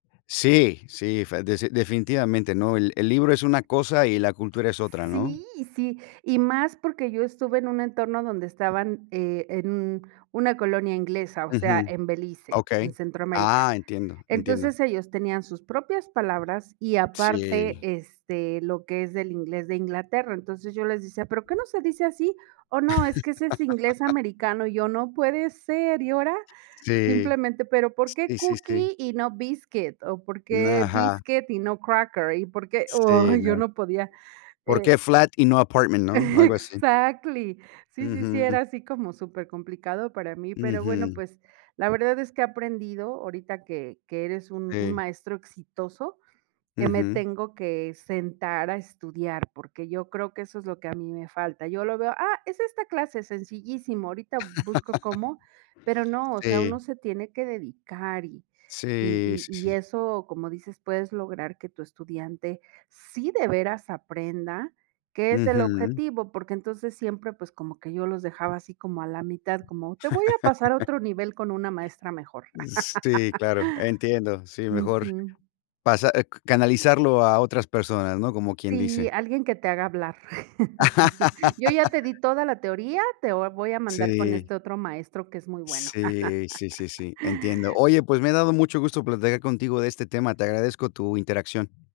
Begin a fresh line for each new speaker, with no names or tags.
Sí, sí, fe des definitivamente, ¿no? El el libro es una cosa y la cultura es otra, ¿no?
Sí, sí. Y, más, porque yo estuve en un entorno donde estaban, eh, en un una colonia inglesa, o sea,
Ujú,
en Belice, en
okey.
Centroamérica.
Ah, entiendo, entiendo.
Entonces, ellos tenían sus propias palabras y aparte,
Sí.
este, lo que es del inglés de Inglaterra. Entonces, yo les decía: "Pero ¿qué no se dice así?". "Oh, no, es que ese es inglés americano". Y yo: "No puede ser". Y ahora
Sí,
simplemente, pero: "¿Por qué
sí, sí, sí.
cookie, y no biscuit?". O: "¿Por
N
qué
Ajá.
biscuit y no cracker? ¿Y por qué?".
Sí,
Ay, yo
no.
no podía,
¿Por
eh
qué flat y no apartment, no? Algo así.
Exactly. Sí, sí, sí,
Ujú.
era así como supercomplicado para mí, pero bueno,
Ujú.
pues, la verdad es que he aprendido ahorita que que eres un un
Que
maestro exitoso, que me
Ujú.
tengo que sentar a estudiar, porque yo creo que eso es lo que a mí me falta, y yo lo veo: "Ah, es esta clase, sencillísimo, ahorita busco cómo". Pero no, o sea,
Sí.
uno se tiene que dedicar, y y
Sí, sí,
y y
sí, sí.
eso, como dices, puedes lograr que tu estudiante sí de veras aprenda, que es el
Ujú.
objetivo, porque entonces siempre, pues, como que yo los dejaba así como a la mitad, como: "Te voy a pasar a otro nivel con una maestra mejor".
Sí, claro, entiendo. Sí, mejor
Ujú.
pasa, eh canalizarlo a otras personas, ¿no? Como quien dice.
Sí, alguien que te haga hablar. Yo ya te di toda la teoría, te vo voy a mandar con
Sí.
este otro maestro que es muy bueno.
Sí, sí, sí, sí, entiendo. Oye, pues me ha dado mucho gusto platicar contigo de este tema. Te agradezco tu interacción.